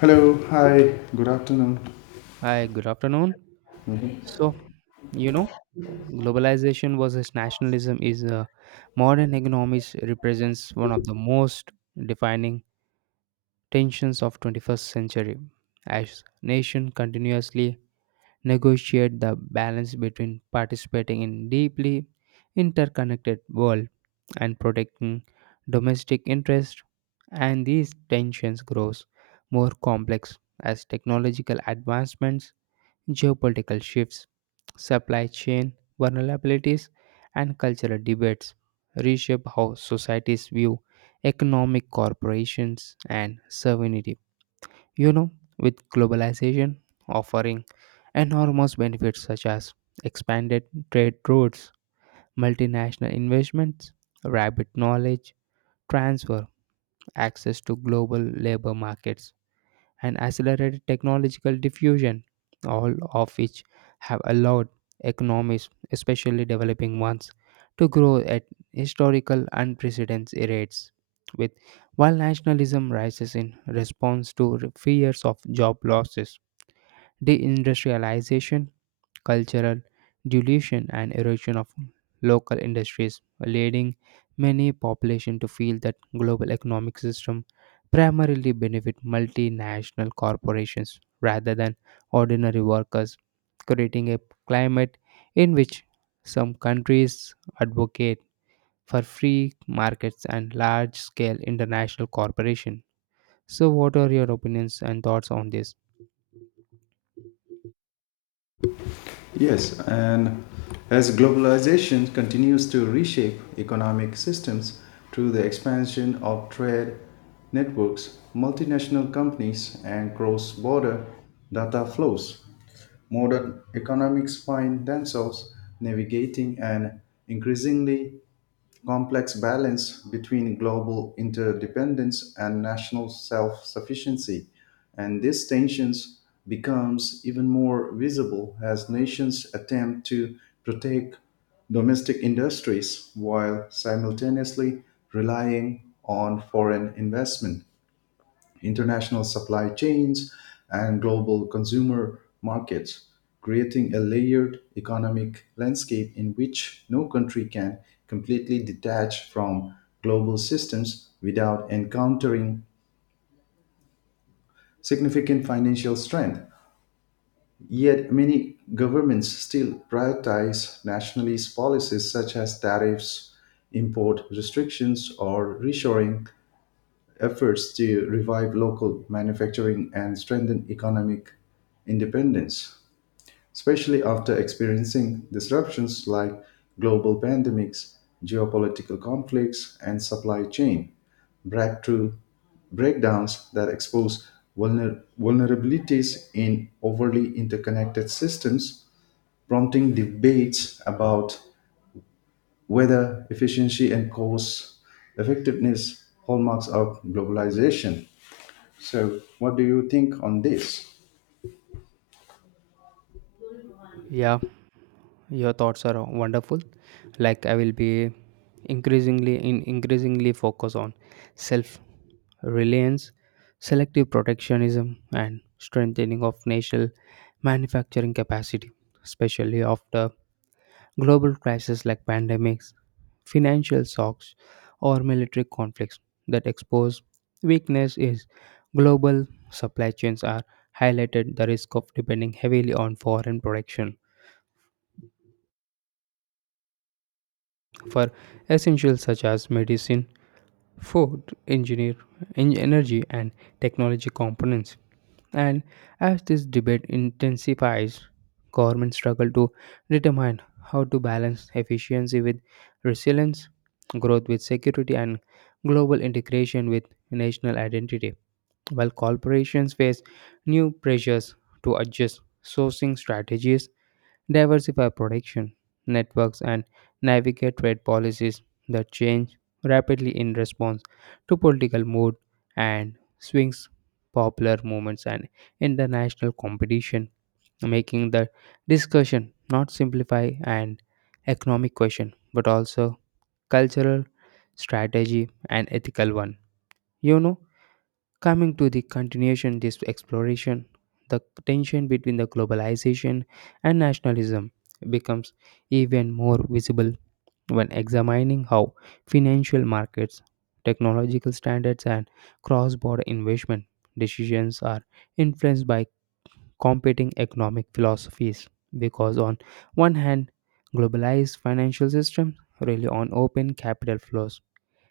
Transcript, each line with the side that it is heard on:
left: Hello, hi, good afternoon.
right: Hi, good afternoon. So, you know, Globalization versus nationalism is modern economics represents one of the most defining tensions of 21st century as nation continuously negotiate the balance between participating in deeply interconnected world and protecting domestic interest, and these tensions grows more complex as technological advancements, geopolitical shifts, supply chain vulnerabilities, and cultural debates reshape how societies view economic corporations and sovereignty. You know, with globalization offering enormous benefits such as expanded trade routes, multinational investments, rapid knowledge transfer, access to global labor markets, and accelerated technological diffusion, all of which have allowed economies, especially developing ones, to grow at historical unprecedented rates. With while nationalism rises in response to fears of job losses, deindustrialization, cultural dilution, and erosion of local industries, leading many population to feel that global economic system primarily benefit multinational corporations rather than ordinary workers, creating a climate in which some countries advocate for free markets and large scale international cooperation. So, what are your opinions and thoughts on this? Yeah, your
left: Yes, and as globalization continues to reshape economic systems through the expansion of trade networks, multinational companies, and cross border data flows, modern economics find themselves navigating an increasingly complex balance between global interdependence and national self-sufficiency and these tensions becomes even more visible as nations attempt to protect domestic industries while simultaneously relying on foreign investment international supply chains, and global consumer markets, creating a layered economic landscape in which no country can completely detach from global systems without encountering significant financial strength. Yet, many governments still prioritize nationalist policies such as tariffs, import restrictions, or reshoring efforts to revive local manufacturing and strengthen economic independence, especially after experiencing disruptions like global pandemics, geopolitical conflicts, and supply chain breakthrough breakdowns that expose vulnerabilities in overly interconnected systems, prompting debates about whether efficiency and cost effectiveness hallmarks of globalization. So, what do you think on this?
right: thoughts are wonderful. Like, I will be increasingly focus on self reliance, selective protectionism, and strengthening of national manufacturing capacity, especially after global crises like pandemics, financial shocks, or military conflicts that expose weakness is global supply chains are highlighted the risk of depending heavily on foreign production for essentials such as medicine, food, engineer, energy, and technology components. And as this debate intensifies, governments struggle to determine how to balance efficiency with resilience, growth with security, and global integration with national identity, while corporations face new pressures to adjust sourcing strategies, diversify production networks, and navigate trade policies that change rapidly in response to political mood and swings, popular movements, and international competition, making the discussion not simplify an economic question but also cultural strategy and ethical one. You know, Coming to the continuation this exploration, the tension between the globalization and nationalism becomes even more visible when examining how financial markets, technological standards, and cross-border investment decisions are influenced by competing economic philosophies, because on one hand globalized financial systems rely on open capital flows,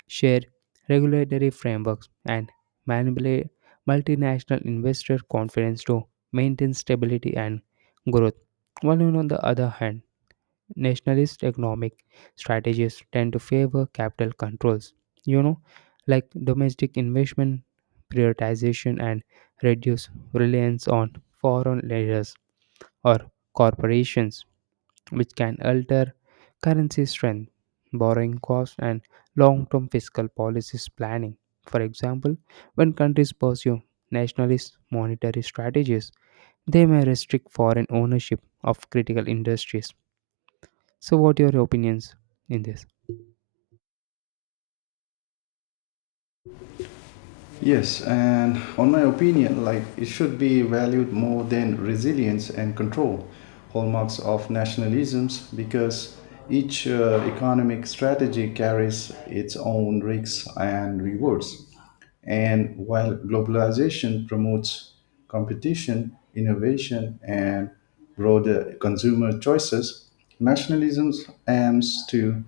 right: share regulatory frameworks, and manipulate multinational investor confidence to maintain stability and growth. While on the other hand, nationalist economic strategies tend to favor capital controls, you know, like domestic investment prioritization and reduce reliance on foreign leaders or corporations, which can alter currency strength, borrowing costs, and long term fiscal policies planning. For example, when countries pursue nationalist monetary strategies, they may restrict foreign ownership of critical industries. So, what are your opinions in this?
left: Yes, and on my opinion, like it should be valued more than resilience and control, hallmarks of nationalisms, because each economic strategy carries its own risks and rewards. And while globalization promotes competition, innovation, and broader consumer choices, nationalism aims to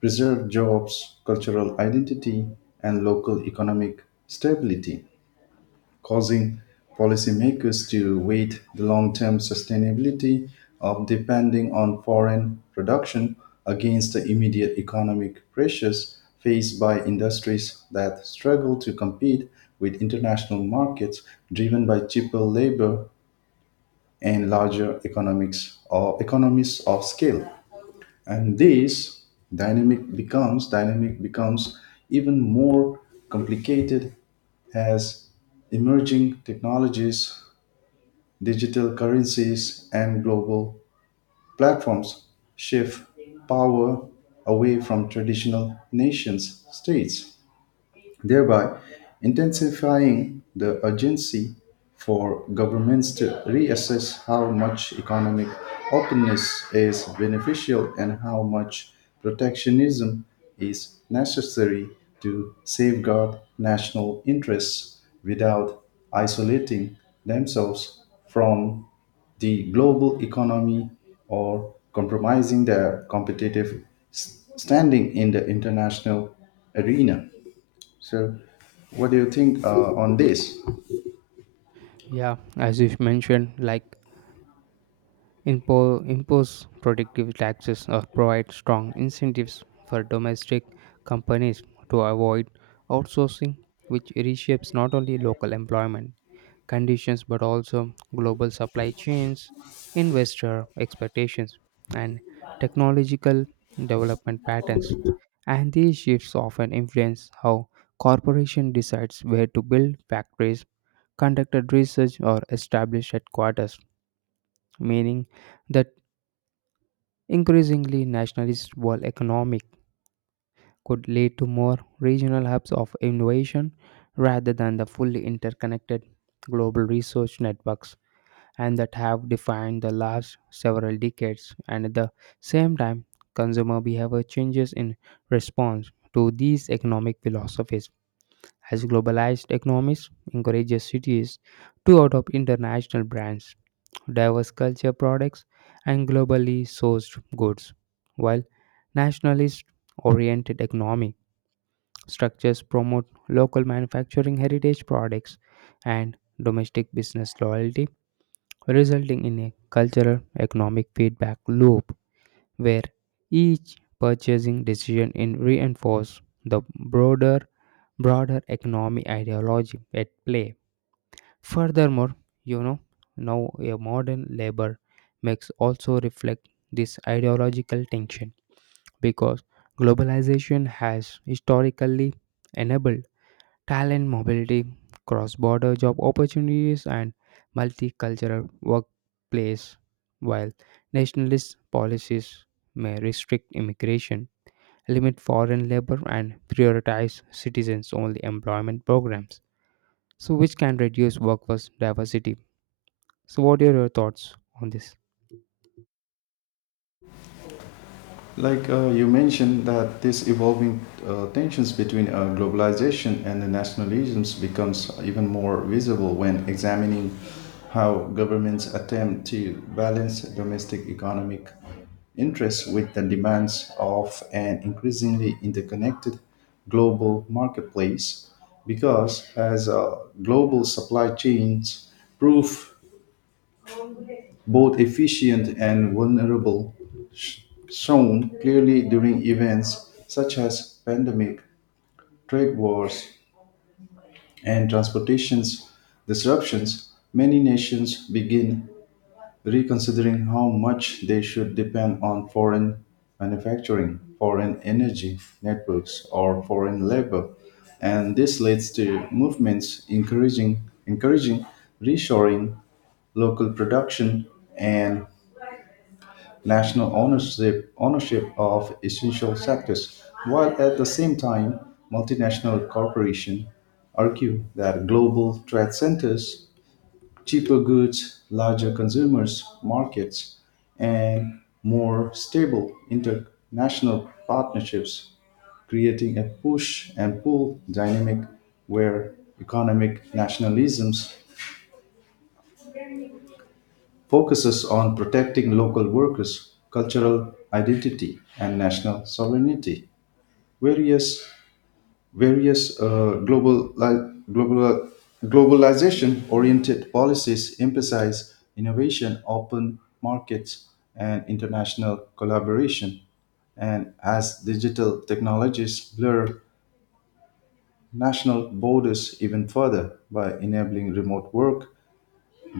left: preserve jobs, cultural identity, and local economic stability causing policymakers to weigh the long term sustainability of depending on foreign production against the immediate economic pressures faced by industries that struggle to compete with international markets driven by cheaper labor and larger economics or economies of scale and this dynamic becomes even more complicated as emerging technologies digital currencies and global platforms shift power away from traditional nations states thereby intensifying the urgency for governments to reassess how much economic openness is beneficial and how much protectionism is necessary to safeguard national interests without isolating themselves from the global economy or compromising their competitive standing in the international arena. So, what do you think on this?
right: Yeah, as you mentioned, like impose productive taxes or provide strong incentives for domestic companies to avoid outsourcing, which reshapes not only local employment conditions but also global supply chains, investor expectations, and technological development patterns. And these shifts often influence how corporation decides where to build factories, conducted research, or establish headquarters, meaning that increasingly nationalist world economic could lead to more regional hubs of innovation rather than the fully interconnected global research networks and that have defined the last several decades. And at the same time, consumer behavior changes in response to these economic philosophies as globalized economies encourages cities to adopt international brands, diverse culture products, and globally sourced goods, while nationalist oriented economic structures promote local manufacturing heritage products and domestic business loyalty, resulting in a cultural economic feedback loop where each purchasing decision in reinforce the broader economic ideology at play. Furthermore, you know, now a modern labor mix also reflect this ideological tension because globalization has historically enabled talent mobility, cross border job opportunities, and multicultural workplace. While nationalist policies may restrict immigration, limit foreign labor, and prioritize citizens only employment programs, so which can reduce workforce diversity. So, what are your thoughts on this?
left: Like you mentioned that this evolving tensions between globalization and the nationalisms becomes even more visible when examining how governments attempt to balance domestic economic interests with the demands of an increasingly interconnected global marketplace because as global supply chains prove both efficient and vulnerable, sh- shown clearly during events such as pandemic, trade wars, and transportation disruptions, many nations begin reconsidering how much they should depend on foreign manufacturing, foreign energy networks, or foreign labor. And this leads to movements encouraging reshoring, local production, and national ownership of essential sectors, while at the same time, multinational corporations argue that global trade centers, cheaper goods, larger consumers markets, and more stable international partnerships, creating a push and pull dynamic where economic nationalisms focuses on protecting local workers' cultural identity and national sovereignty. Various, various global, globalization oriented policies emphasize innovation, open markets, and international collaboration. And as digital technologies blur national borders even further by enabling remote work,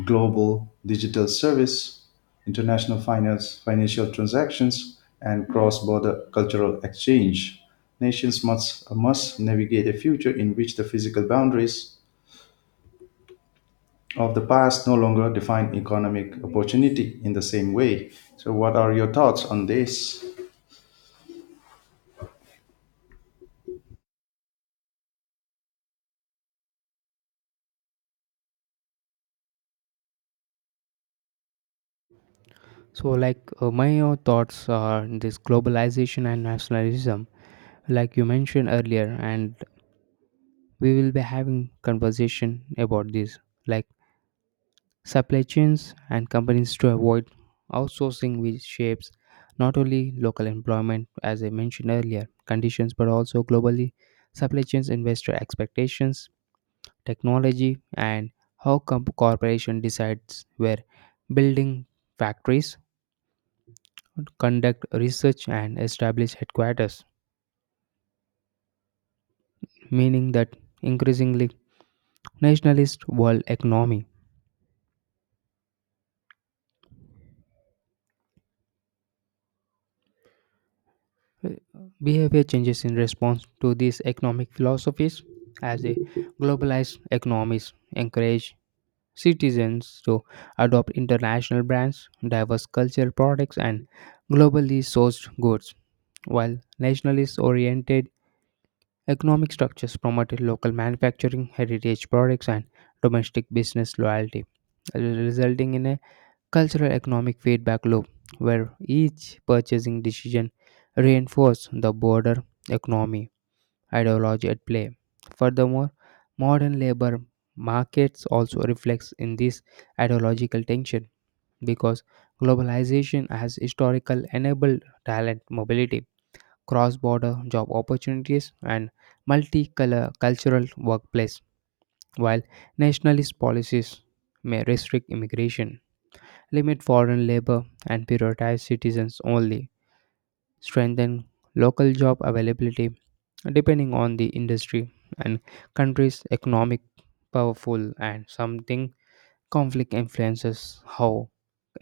left: global digital service, international financial transactions, and cross-border cultural exchange. Must navigate a future in which the physical boundaries of the past no longer define economic opportunity in the same way. So, what are your thoughts on this?
right: So, like, my thoughts are this globalization and nationalism, like you mentioned earlier, and we will be having conversation about this, like supply chains and companies to avoid outsourcing, which shapes not only local employment, as I mentioned earlier, conditions, but also globally, supply chains, investor expectations, technology, and how corporation decides where building factories, conduct research, and establish headquarters, meaning that increasingly nationalist world economy. Uh, Behavior changes in response to these economic philosophies as the globalized economies encourage citizens to adopt international brands, diverse cultural products, and globally sourced goods, while nationalist oriented economic structures promoted local manufacturing, heritage products, and domestic business loyalty, resulting in a cultural economic feedback loop where each purchasing decision reinforces the broader economy ideology at play. Furthermore, modern labor markets also reflects in this ideological tension because globalization has historical enabled talent mobility, cross-border job opportunities, and multicultural workplace, while nationalist policies may restrict immigration, limit foreign labor, and prioritize citizens only, strengthen local job availability depending on the industry and country's economic powerful and something conflict influences how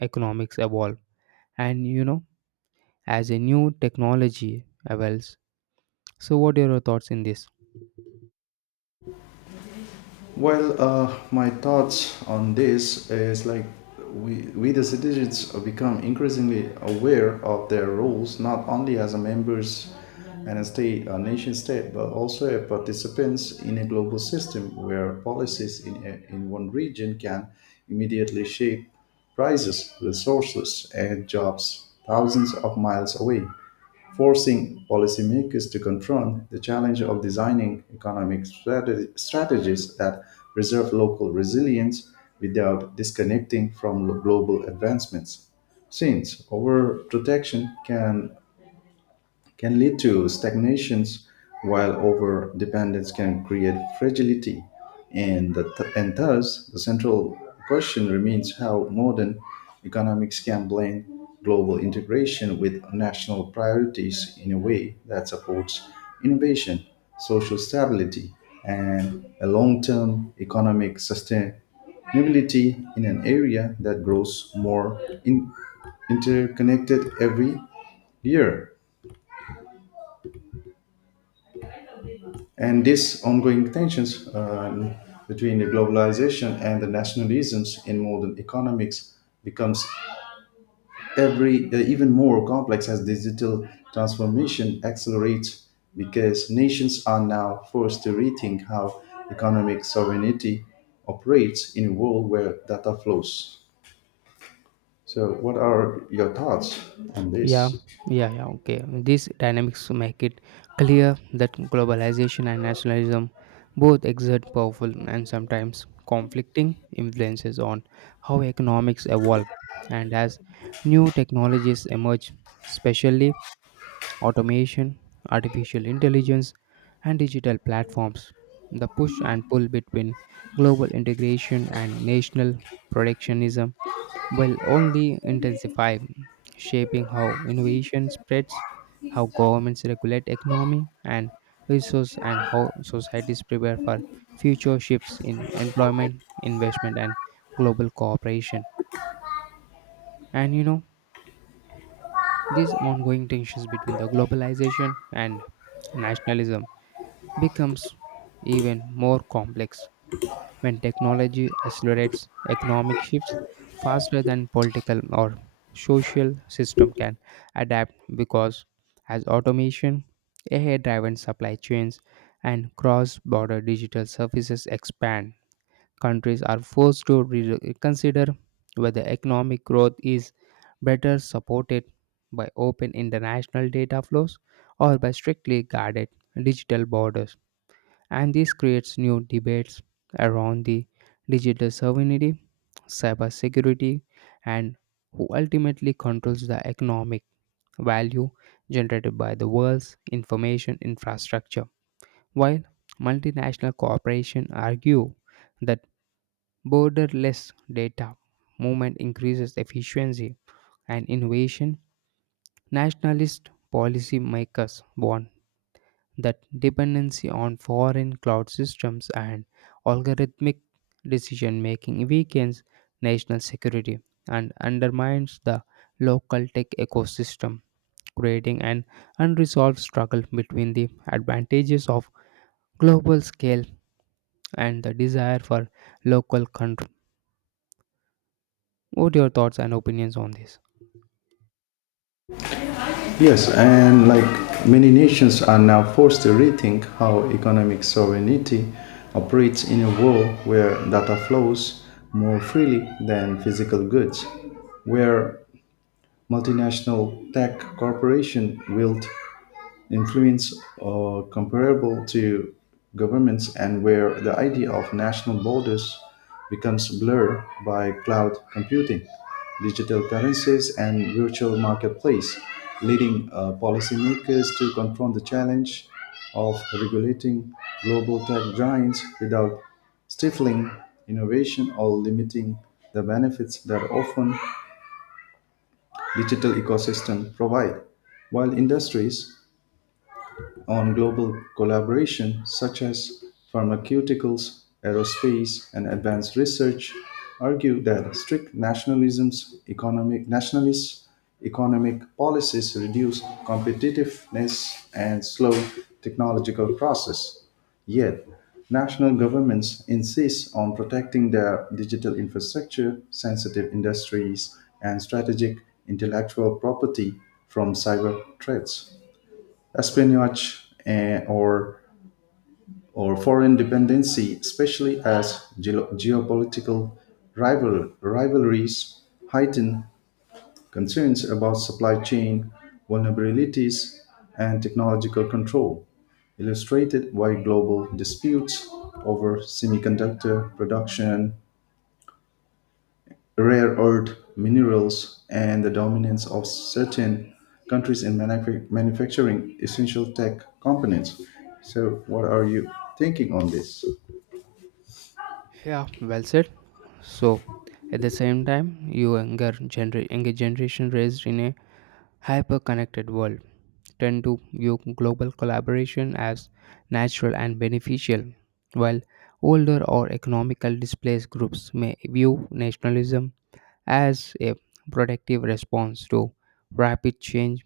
right: economics evolve. And you know, as a new technology evolves, so what are your thoughts in this?
left: Well, my thoughts on this is like we the citizens become increasingly aware of their roles, not only as a members and a state, a nation state, but also as participants in a global system where policies in one region can immediately shape prices, resources, and jobs thousands of miles away forcing policymakers to confront the challenge of designing economic strategies that preserve local resilience without disconnecting from global advancements. Since overprotection can lead to stagnations, while over dependence can create fragility. And thus, the central question remains how modern economics can blend global integration with national priorities in a way that supports innovation, social stability, and a long term economic sustainability in an area that grows more interconnected every year. And this ongoing tensions between the globalization and the nationalisms in modern economics becomes every even more complex as digital transformation accelerates because nations are now forced to rethink how economic sovereignty operates in a world where data flows. So what are your thoughts on
right: Yeah,
left: this?
right: yeah, yeah. Okay. These dynamics make it clear that globalization and nationalism both exert powerful and sometimes conflicting influences on how economics evolve. And as new technologies emerge, especially automation, artificial intelligence, and digital platforms, the push and pull between global integration and national protectionism will only intensify, shaping how innovation spreads, how governments regulate economy and resource, and how societies prepare for future shifts in employment, investment, and global cooperation. And these ongoing tensions between the globalization and nationalism becomes even more complex when technology accelerates economic shifts faster than political or social system can adapt, because as automation, AI-driven supply chains, and cross-border digital services expand, countries are forced to reconsider whether economic growth is better supported by open international data flows or by strictly guarded digital borders. And this creates new debates around the digital sovereignty, cybersecurity, and who ultimately controls the economic value generated by the world's information infrastructure. While multinational corporations argue that borderless data movement increases efficiency and innovation, nationalist policymakers warn that dependency on foreign cloud systems and algorithmic decision making weakens national security and undermines the local tech ecosystem, creating an unresolved struggle between the advantages of global scale and the desire for local control. What are your thoughts and opinions on this?
left: Yes, and like many nations are now forced to rethink how economic sovereignty operates in a world where data flows more freely than physical goods, where multinational tech corporations wield influence comparable to governments and where the idea of national borders becomes blurred by cloud computing, digital currencies, and virtual marketplace, leading policymakers to confront the challenge of regulating global tech giants without stifling innovation or limiting the benefits that often digital ecosystems provide. While industries on global collaboration such as pharmaceuticals, aerospace, and advanced research argue that strict nationalism's economic nationalist economic policies reduce competitiveness and slow technological process. Yet, national governments insist on protecting their digital infrastructure, sensitive industries, and strategic intellectual property from cyber threats espionage or foreign dependency, especially as geopolitical rivalries heighten concerns about supply chain vulnerabilities and technological control, illustrated by global disputes over semiconductor production rare earth minerals, and the dominance of certain countries in manufacturing essential tech components. So, what are you thinking on this?
right: Yeah, well said. So, at the same time, you younger generation raised in a hyper-connected world tend to view global collaboration as natural and beneficial, while older or economically displaced groups may view nationalism as a protective response to rapid change,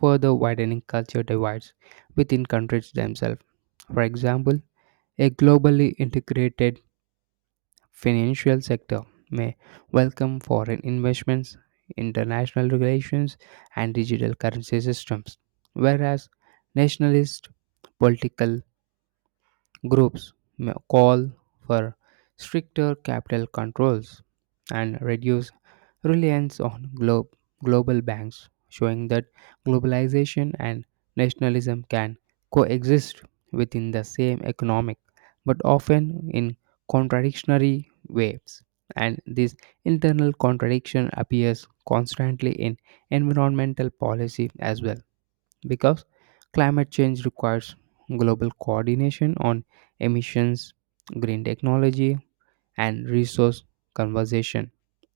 right: further widening culture divides within countries themselves. For example, a globally integrated financial sector may welcome foreign investments, international regulations, and digital currency systems, whereas nationalist political groups may call for stricter capital controls and reduce reliance on global banks, showing that globalization and nationalism can coexist within the same economic but often in contradictory waves. And this internal contradiction appears constantly in environmental policy as well, because climate change requires global coordination on emissions, green technology, and resource conservation.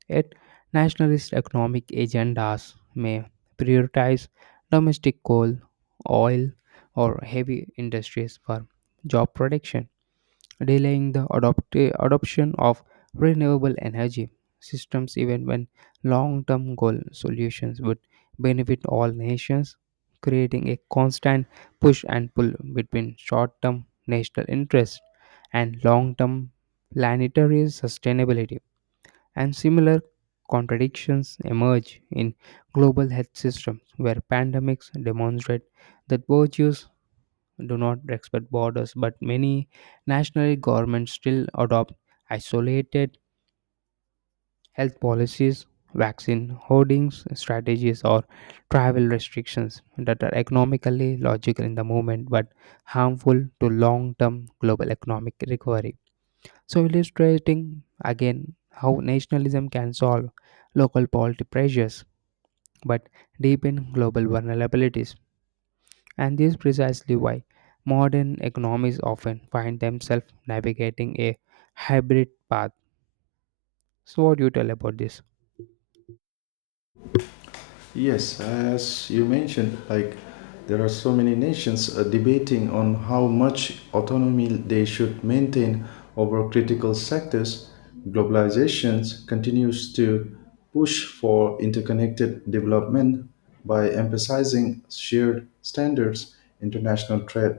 right: Yet, nationalist economic agendas may prioritize domestic coal, oil, or heavy industries for job production, delaying the adoption of renewable energy systems even when long term goal solutions would benefit all nations, creating a constant push and pull between short term national interest and long term planetary sustainability. And similar contradictions emerge in global health systems where pandemics demonstrate that virtues do not respect borders, but many national governments still adopt isolated health policies, vaccine hoardings strategies, or travel restrictions that are economically logical in the moment but harmful to long term global economic recovery. So, illustrating again how nationalism can solve local poverty pressures but deepen global vulnerabilities. And this is precisely why modern economies often find themselves navigating a hybrid path. So, what do you tell about this?
left: Yes, as you mentioned, like there are so many nations debating on how much autonomy they should maintain over critical sectors. Globalization continues to push for interconnected development by emphasizing shared standards, international trade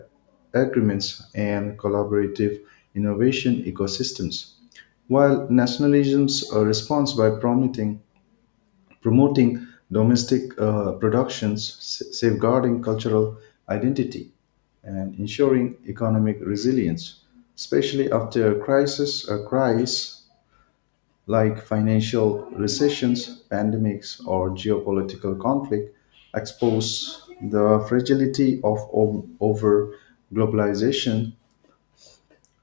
left: agreements, and collaborative innovation ecosystems while nationalism's response by promising promoting domestic productions, safeguarding cultural identity, and ensuring economic resilience, especially after crises like financial recessions, pandemics, or geopolitical conflict expose the fragility of over globalization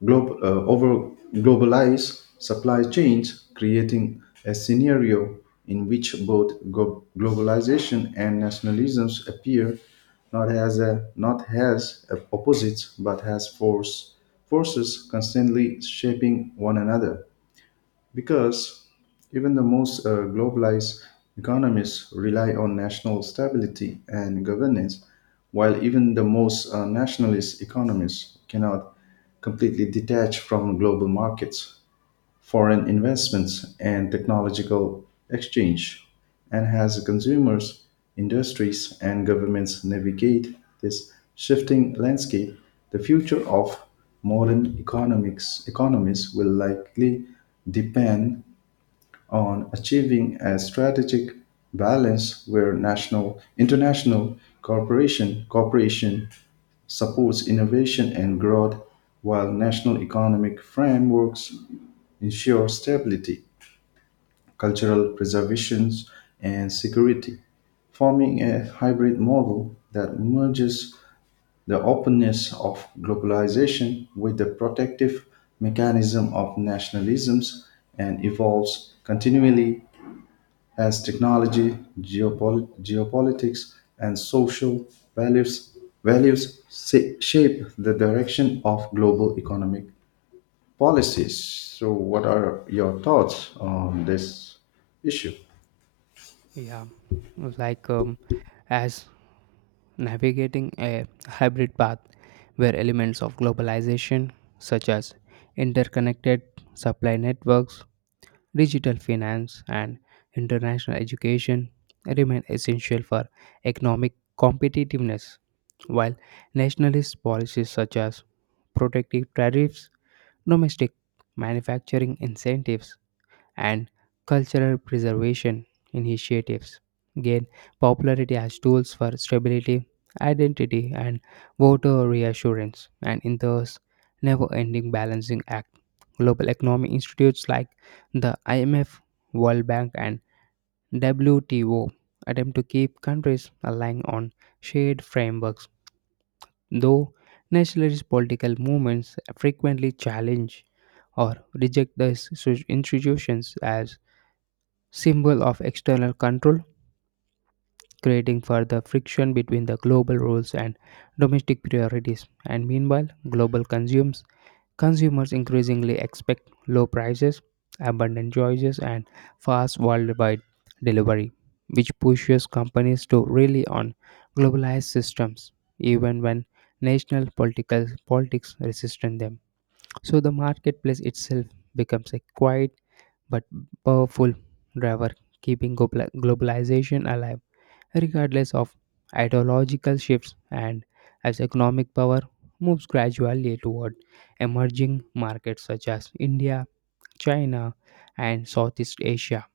left: over globalized supply chains, creating a scenario in which both globalization and nationalisms appear not as a opposites but as forces constantly shaping one another. Because even the most globalized economies rely on national stability and governance, while even the most nationalist economies cannot completely detach from global markets, foreign investments, and technological exchange, and as consumers, industries, and governments navigate this shifting landscape, the future of modern economics economies will likely depend on achieving a strategic balance where national international cooperation supports innovation and growth while national economic frameworks ensure stability cultural preservation and security forming a hybrid model that merges the openness of globalization with the protective mechanism of nationalisms and evolves continually as technology, geopolitics, and social values, values shape the direction of global economic policies. So, what are your thoughts on this issue?
right: Yeah, like as navigating a hybrid path where elements of globalization, such as interconnected supply networks, digital finance, and international education remain essential for economic competitiveness, while nationalist policies such as protective tariffs, domestic manufacturing incentives, and cultural preservation initiatives gain popularity as tools for stability, identity, and voter reassurance, and in thus never ending balancing act. Global economic institutes like the IMF, World Bank, and WTO attempt to keep countries aligned on shared frameworks, though nationalist political movements frequently challenge or reject these institutions as symbol of external control, creating further friction between the global rules and domestic priorities. And meanwhile, global consumers increasingly expect low prices, abundant choices, and fast worldwide delivery, which pushes companies to rely on globalized systems, even when national political politics resist them. So the marketplace itself becomes a quiet but powerful driver keeping globalization alive regardless of ideological shifts. And as economic power moves gradually toward emerging markets such as India, China, and Southeast Asia.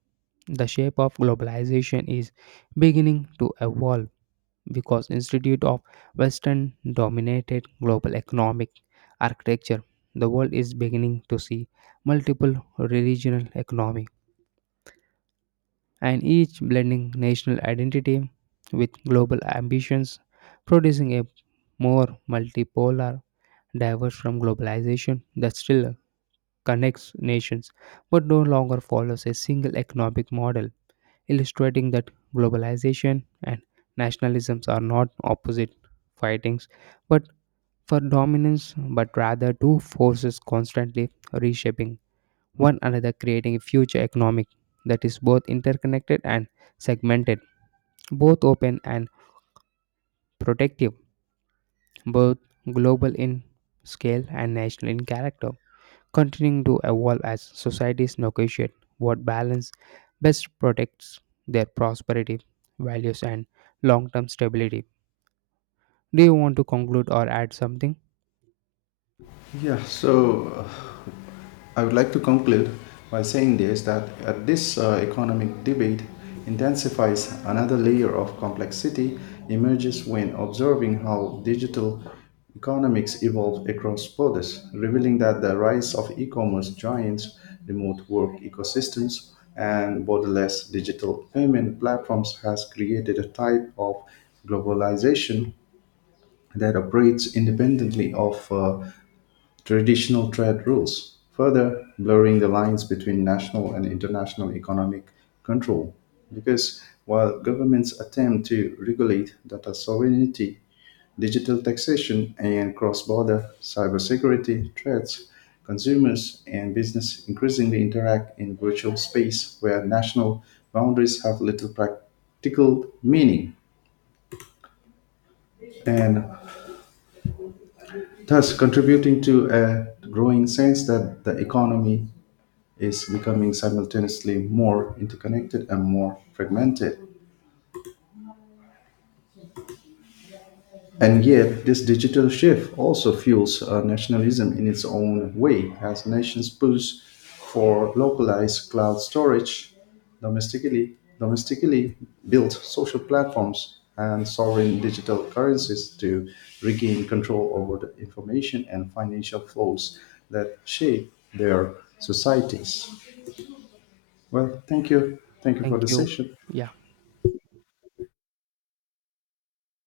right: The shape of globalization is beginning to evolve, because instead of western dominated global economic architecture the world is beginning to see multiple regional economy and each blending national identity with global ambitions, producing a more multipolar, diverse from globalization that still connects nations but no longer follows a single economic model, illustrating that globalization and nationalisms are not opposite fightings but for dominance but rather two forces constantly reshaping one another, creating a future economic that is both interconnected and segmented, both open and protective, both global in scale and national in character, continuing to evolve as societies negotiate what balance best protects their prosperity, values, and long term stability. Do you want to conclude or add something?
left: Yeah, so I would like to conclude by saying this that this economic debate intensifies another layer of complexity emerges when observing how digital economics evolve across borders, revealing that the rise of e-commerce giants, remote work ecosystems, and borderless digital payment platforms has created a type of globalization that operates independently of traditional trade rules, further blurring the lines between national and international economic control. Because while governments attempt to regulate data sovereignty, digital taxation, and cross border cybersecurity threats, consumers and business increasingly interact in virtual space where national boundaries have little practical meaning. And thus contributing to a growing sense that the economy is becoming simultaneously more interconnected and more fragmented. And yet, this digital shift also fuels nationalism in its own way, as nations push for localized cloud storage, domestically built social platforms, and sovereign digital currencies to regain control over the information and financial flows that shape their societies. Well, thank you. Thank you for
right: Thank
left: the
right: you.
left: session.
right: Yeah.